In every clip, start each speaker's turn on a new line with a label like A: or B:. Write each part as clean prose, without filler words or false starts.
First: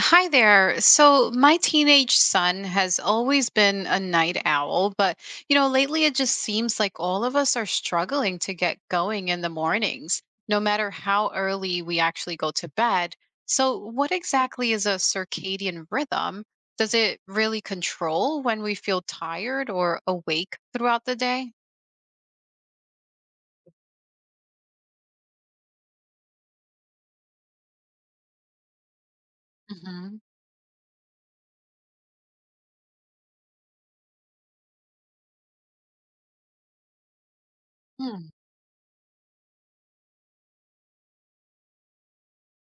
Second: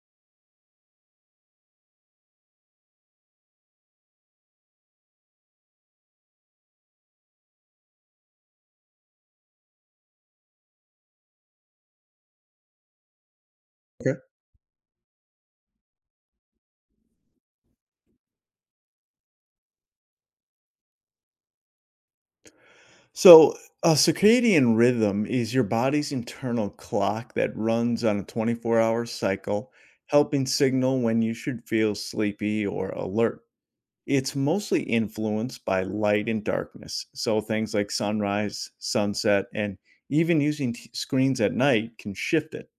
A: Hi there. So, my teenage son has always been a night owl, but lately it just seems like all of us are struggling to get going in the mornings, no matter how early we actually go to bed. So, what
B: Okay.
A: exactly is a circadian rhythm? Does it really control when we feel tired or awake throughout the day?
B: So, a circadian rhythm is your body's internal clock that runs on a 24-hour cycle,
A: Hmm.
B: helping signal when you should feel sleepy or alert. It's mostly influenced by light and darkness. So, things like sunrise, sunset, and even using screens at night can shift it.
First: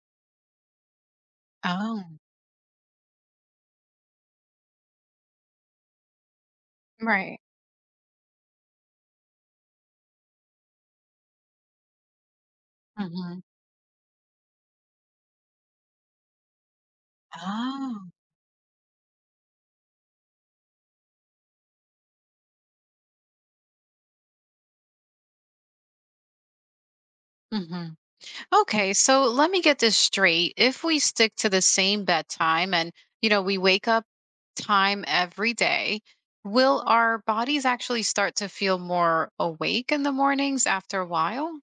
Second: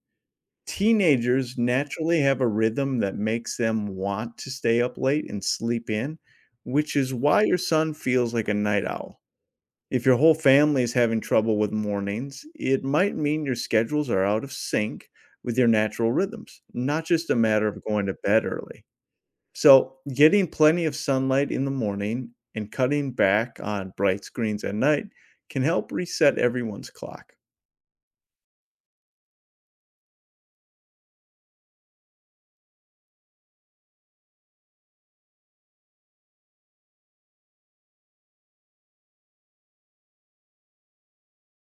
B: Teenagers
A: Oh,
B: naturally have a rhythm that makes them want to stay up late and sleep in, which is
A: right.
B: why your son feels like a night owl. If your whole family is having trouble with mornings, it might
A: Hmm.
B: mean your schedules are out of sync with your natural rhythms, not just a matter of going
A: Oh.
B: to bed early. So, getting plenty of sunlight in the morning and cutting back on bright screens at night can help reset everyone's clock.
A: Hmm. Okay, so let me get this straight. If we stick to the same bedtime and we wake up time every day, will our bodies actually start to feel more awake in the mornings after a while?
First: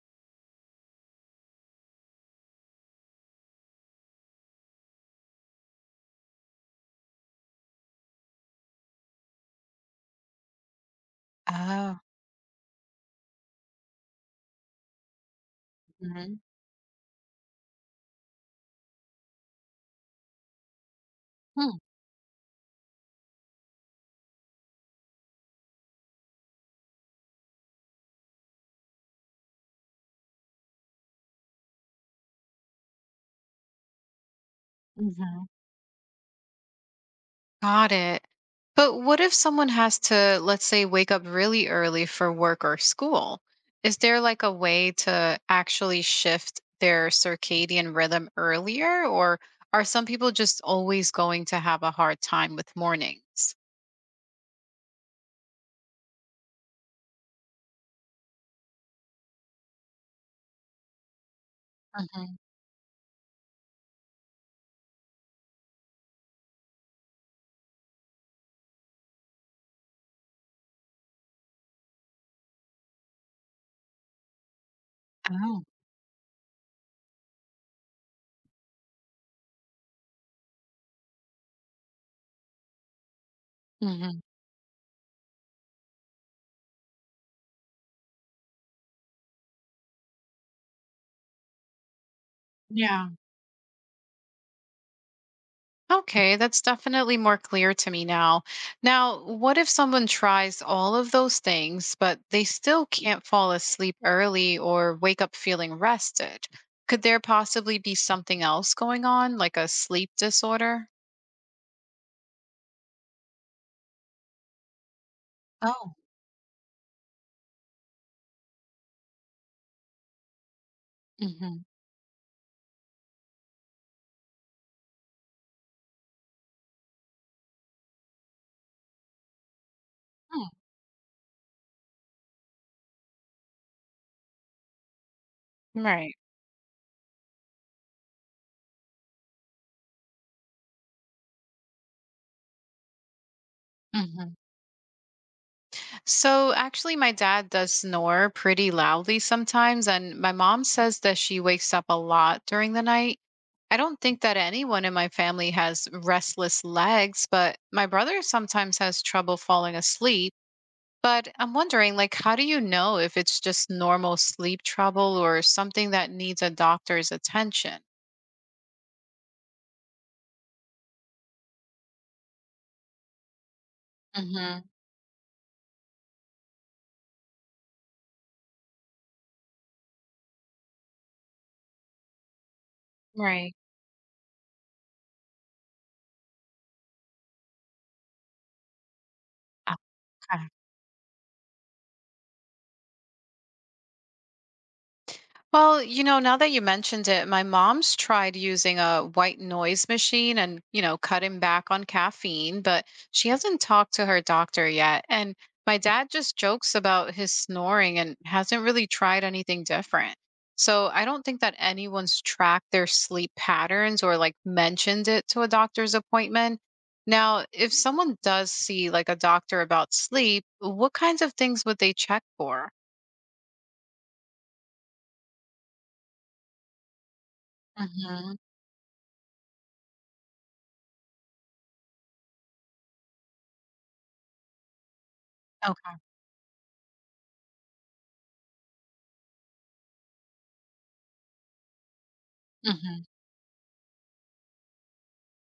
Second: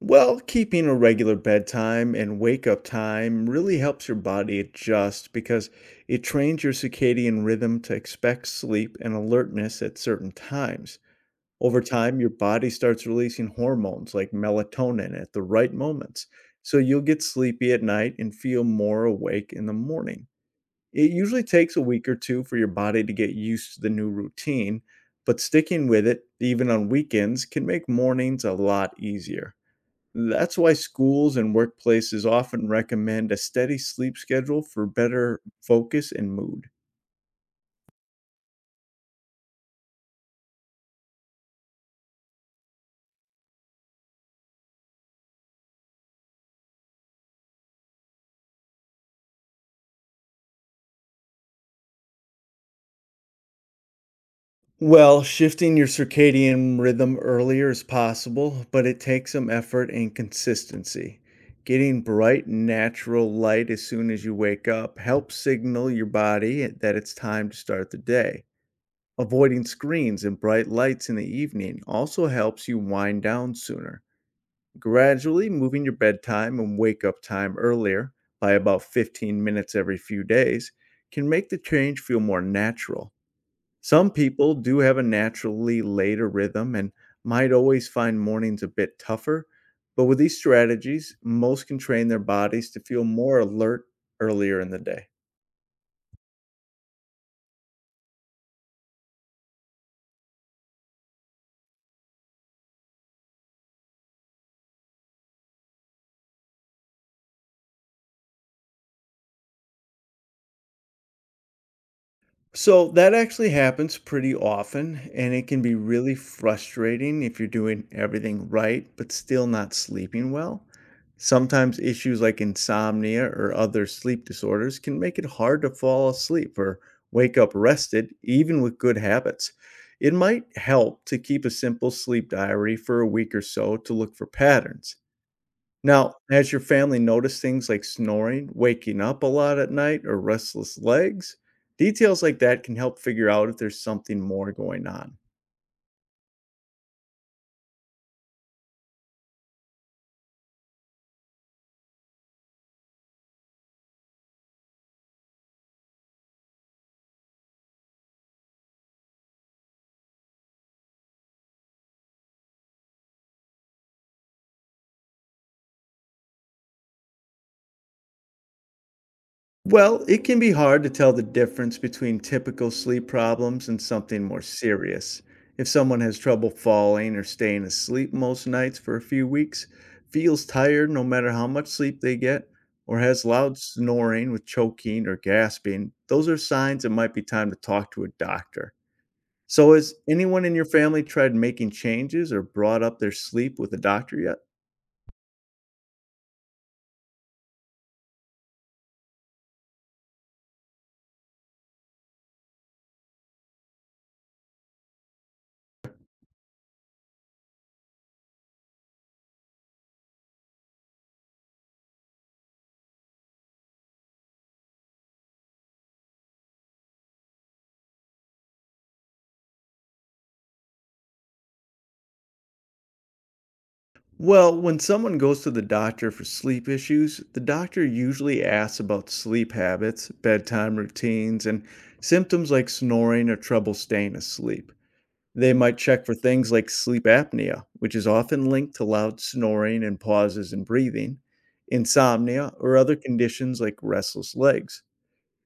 B: Well, keeping a regular bedtime and wake up time really helps your body adjust because it trains your circadian rhythm to expect sleep and alertness at certain times. Over
A: Oh.
B: time, your body starts releasing hormones like melatonin at the right moments,
A: Hmm.
B: so you'll get sleepy at night and feel more awake in the morning. It usually takes a week or two for your body to get used to the new routine, but sticking with it, even on weekends, can make mornings a lot easier. That's why schools and workplaces often recommend a steady sleep schedule for better
A: Mhm.
B: focus and mood.
A: Got it. But what if someone has to, let's say, wake up really early for work or school? Is there like a way to actually shift their circadian rhythm earlier, or are some people just always going to have a hard time with mornings?
B: Well, shifting your circadian rhythm earlier is possible, but it takes some effort and consistency. Getting
A: Hmm.
B: bright, natural light as soon as you wake up helps signal your body that it's time to start the day. Avoiding screens and bright lights in the evening also helps you wind down sooner. Gradually
A: Oh.
B: moving your bedtime and wake up time earlier by about 15 minutes every few days can make the change feel more natural. Some
A: Hmm.
B: people do have a naturally later rhythm and might always find mornings a bit tougher, but with these strategies, most can train their bodies to feel
A: Yeah.
B: more alert earlier in the day.
A: Okay, that's definitely more clear to me now. Now, what if someone tries all of those things, but they still can't fall asleep early or wake up feeling rested? Could there possibly be something else going on, like a sleep disorder?
B: So that actually happens pretty often, and it can be
A: Oh.
B: really frustrating if you're doing everything right, but still not sleeping well.
A: Mm-hmm.
B: Sometimes issues like insomnia or other sleep disorders can make it hard to fall asleep or wake up rested, even with good habits. It might help to keep a simple sleep diary for a week or so to look for patterns.
A: Right.
B: Now, has your family noticed things like snoring, waking up a lot at night, or restless legs? Details like that can help figure out if there's something more going on.
A: So actually, my dad does snore pretty loudly sometimes, and my mom says that she wakes up a lot during the night. I don't think that anyone in my family has restless legs, but my brother sometimes has trouble falling asleep. But I'm wondering, like, how do you know if it's just normal sleep trouble or something that needs a doctor's attention?
B: Well, it can be hard to tell the difference between typical sleep problems and something more
A: Hmm.
B: serious. If someone has trouble falling or staying asleep most nights for a few weeks, feels tired no matter how much sleep they get, or has
A: Right.
B: loud snoring with choking or gasping, those are signs it might be time to talk to a doctor. So has anyone
A: Okay.
B: in your family tried making changes or brought up their sleep with a doctor yet?
A: Well, now that you mentioned it, my mom's tried using a white noise machine and cutting back on caffeine, but she hasn't talked to her doctor yet. And my dad just jokes about his snoring and hasn't really tried anything different. So I don't think that anyone's tracked their sleep patterns or like mentioned it to a doctor's appointment. Now, if someone does see like a doctor about sleep, what kinds of things would they check for?
B: Well, when someone goes to the doctor for sleep issues, the doctor
A: Hmm.
B: usually asks about sleep habits, bedtime routines, and symptoms like snoring or trouble staying asleep. They might
A: Okay.
B: check for things like sleep apnea, which is often linked to loud snoring and pauses in breathing, insomnia, or other
A: Hmm.
B: conditions like restless legs.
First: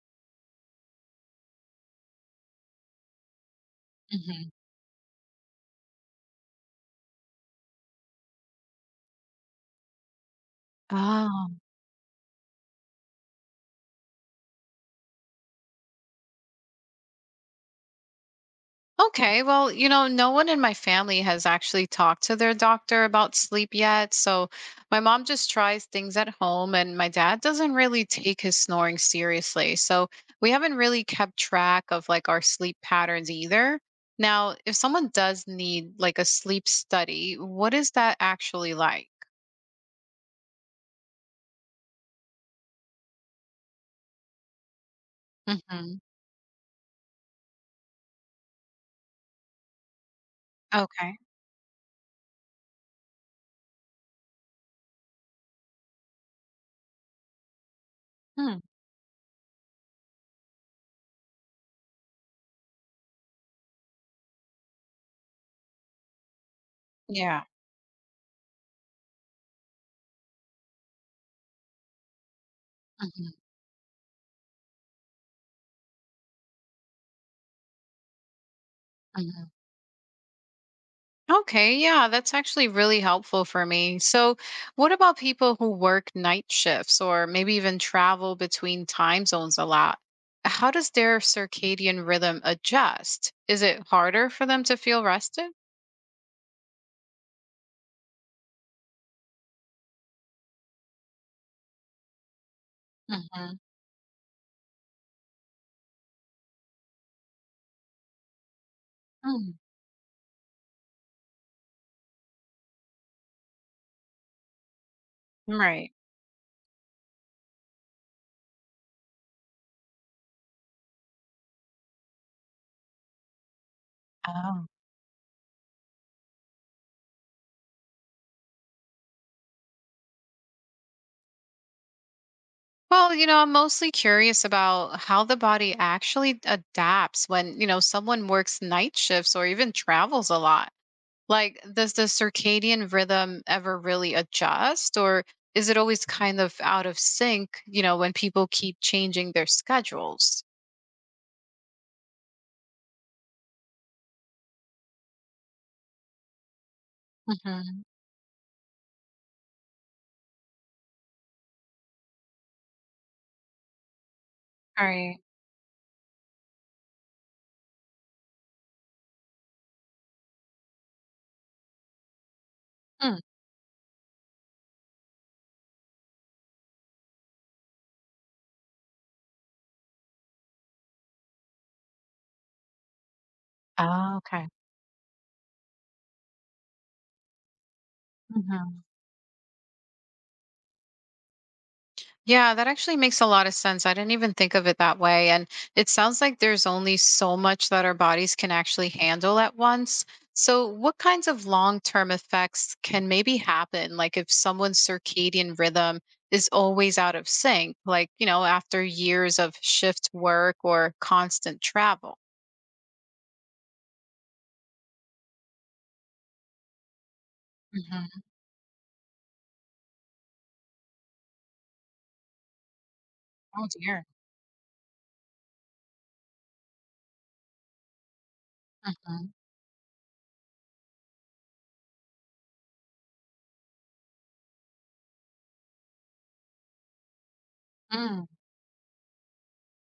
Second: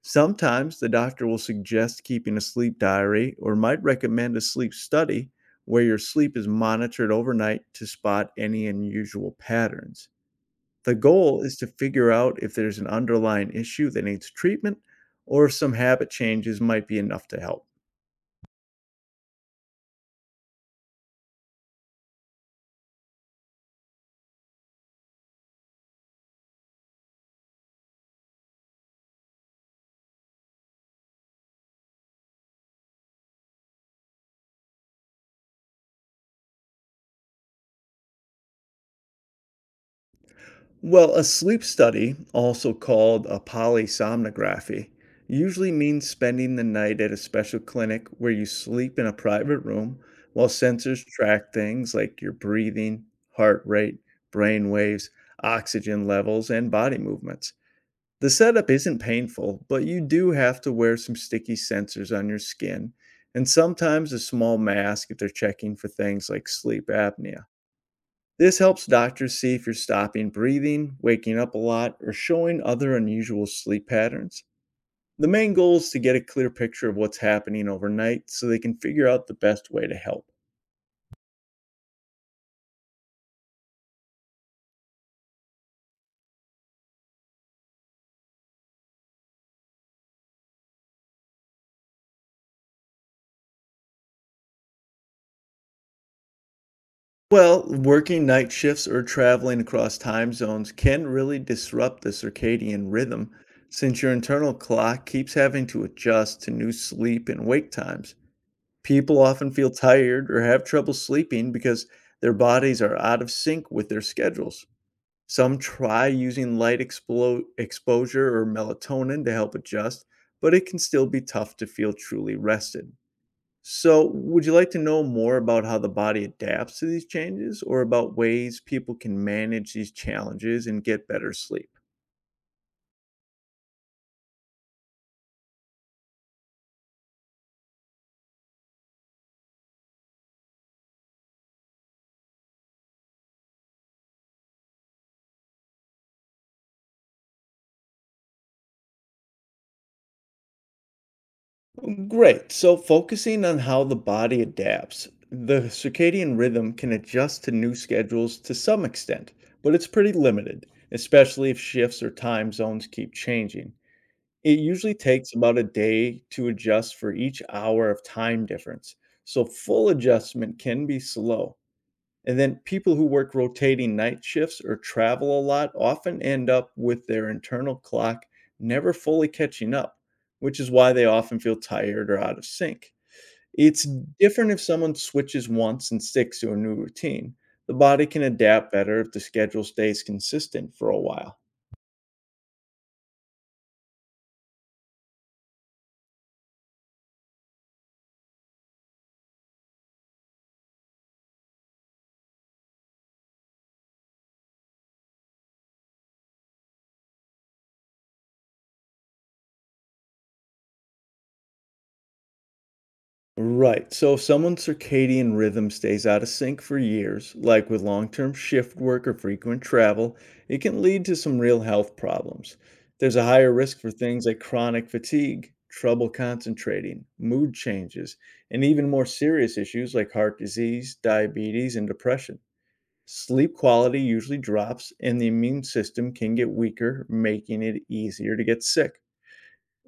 B: Sometimes the doctor will suggest keeping a sleep diary or might recommend a
A: Hmm.
B: sleep study where your sleep is monitored overnight to spot any unusual patterns. The goal
A: Oh,
B: is to figure out if there's an underlying issue that needs treatment or if some habit changes might be enough to help.
A: okay. Well, no one in my family has actually talked to their doctor about sleep yet. So my mom just tries things at home, and my dad doesn't really take his snoring seriously. So we haven't really kept track of like our sleep patterns either. Now, if someone does need like a sleep study, what is that actually like?
B: Well, a sleep study, also called a polysomnography, usually
A: Hmm.
B: means spending the night at a special clinic where you sleep in a private room while sensors
A: Okay.
B: track things like your breathing, heart rate, brain waves, oxygen levels, and body movements. The
A: Hmm.
B: setup isn't painful, but you do have to wear some sticky sensors on your skin and sometimes a small mask if they're checking for things like sleep
A: Yeah.
B: apnea. This helps doctors see if you're stopping breathing, waking up a lot, or showing other unusual sleep patterns. The main goal is to get a clear picture of what's happening overnight so they can figure out the
A: Mhm.
B: best way to help.
A: Okay, yeah, that's actually really helpful for me. So, what about people who work night shifts or maybe even travel between time zones a lot? How does their circadian rhythm adjust? Is it harder for them to feel rested?
B: Well, working night shifts or traveling across time zones can really disrupt the circadian rhythm
A: Hmm.
B: since your internal clock keeps having to adjust to new sleep and wake times. People often feel tired or have trouble sleeping because their bodies are out of sync with their schedules. Some
A: Right.
B: try using light exposure or melatonin to help adjust, but it can still be tough to feel truly rested. So, would you
A: Oh.
B: like to know more about how the body adapts to these changes or about ways people can manage these challenges and get better sleep?
A: Well, I'm mostly curious about how the body actually adapts when someone works night shifts or even travels a lot. Like, does the circadian rhythm ever really adjust, or is it always kind of out of sync, when people keep changing their schedules?
B: Great. So, focusing on how the body adapts, the circadian rhythm can adjust to new
A: Mhm.
B: schedules to some extent, but it's pretty limited, especially if shifts or time zones keep changing. It usually
A: Right.
B: takes about a day to adjust for each hour of time difference, so full adjustment can be slow. And then people who
A: Mm.
B: work rotating night shifts or travel a lot often end up with their internal clock never fully catching up, which is why they often feel tired or out of sync. It's
A: Oh, okay.
B: different if someone switches once and sticks to a new routine. The body can adapt
A: Mm-hmm.
B: better if the schedule stays consistent for a while.
A: Yeah, that actually makes a lot of sense. I didn't even think of it that way. And it sounds like there's only so much that our bodies can actually handle at once. So, what kinds of long term effects can maybe happen? Like, if someone's circadian rhythm is always out of sync, like, after years of shift work or constant travel?
B: Right. So if someone's circadian rhythm stays out of sync for years, like with
A: Hmm.
B: long-term shift work or frequent travel, it can lead to some real health problems. There's a higher
A: Oh,
B: risk for
A: dear.
B: things like chronic fatigue, trouble concentrating, mood changes, and even more
A: Hmm.
B: serious issues like heart disease, diabetes, and depression. Sleep quality usually drops, and the immune system can get weaker, making it
A: Mm.
B: easier to get sick.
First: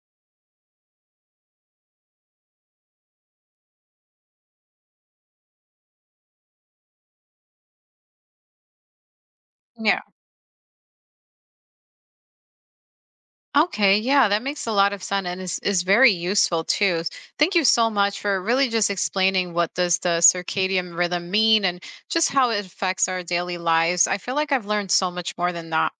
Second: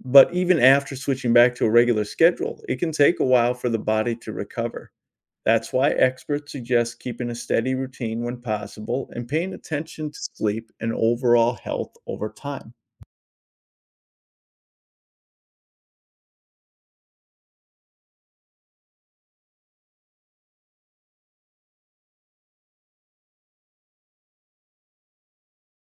B: But even after switching back to a regular schedule, it can take a while for the body to recover. That's why experts suggest keeping a steady routine when possible and paying
A: Yeah.
B: attention to sleep and overall health over time.
A: Okay, yeah, that makes a lot of sense and is very useful too. Thank you so much for really just explaining what does the circadian rhythm mean and just how it affects our daily lives. I feel like I've learned so much more than that.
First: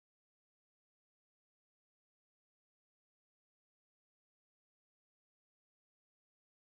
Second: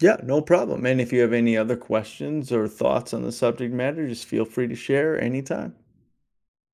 B: Yeah, no problem. And if you have any other questions or thoughts on the subject matter, just feel free to share anytime.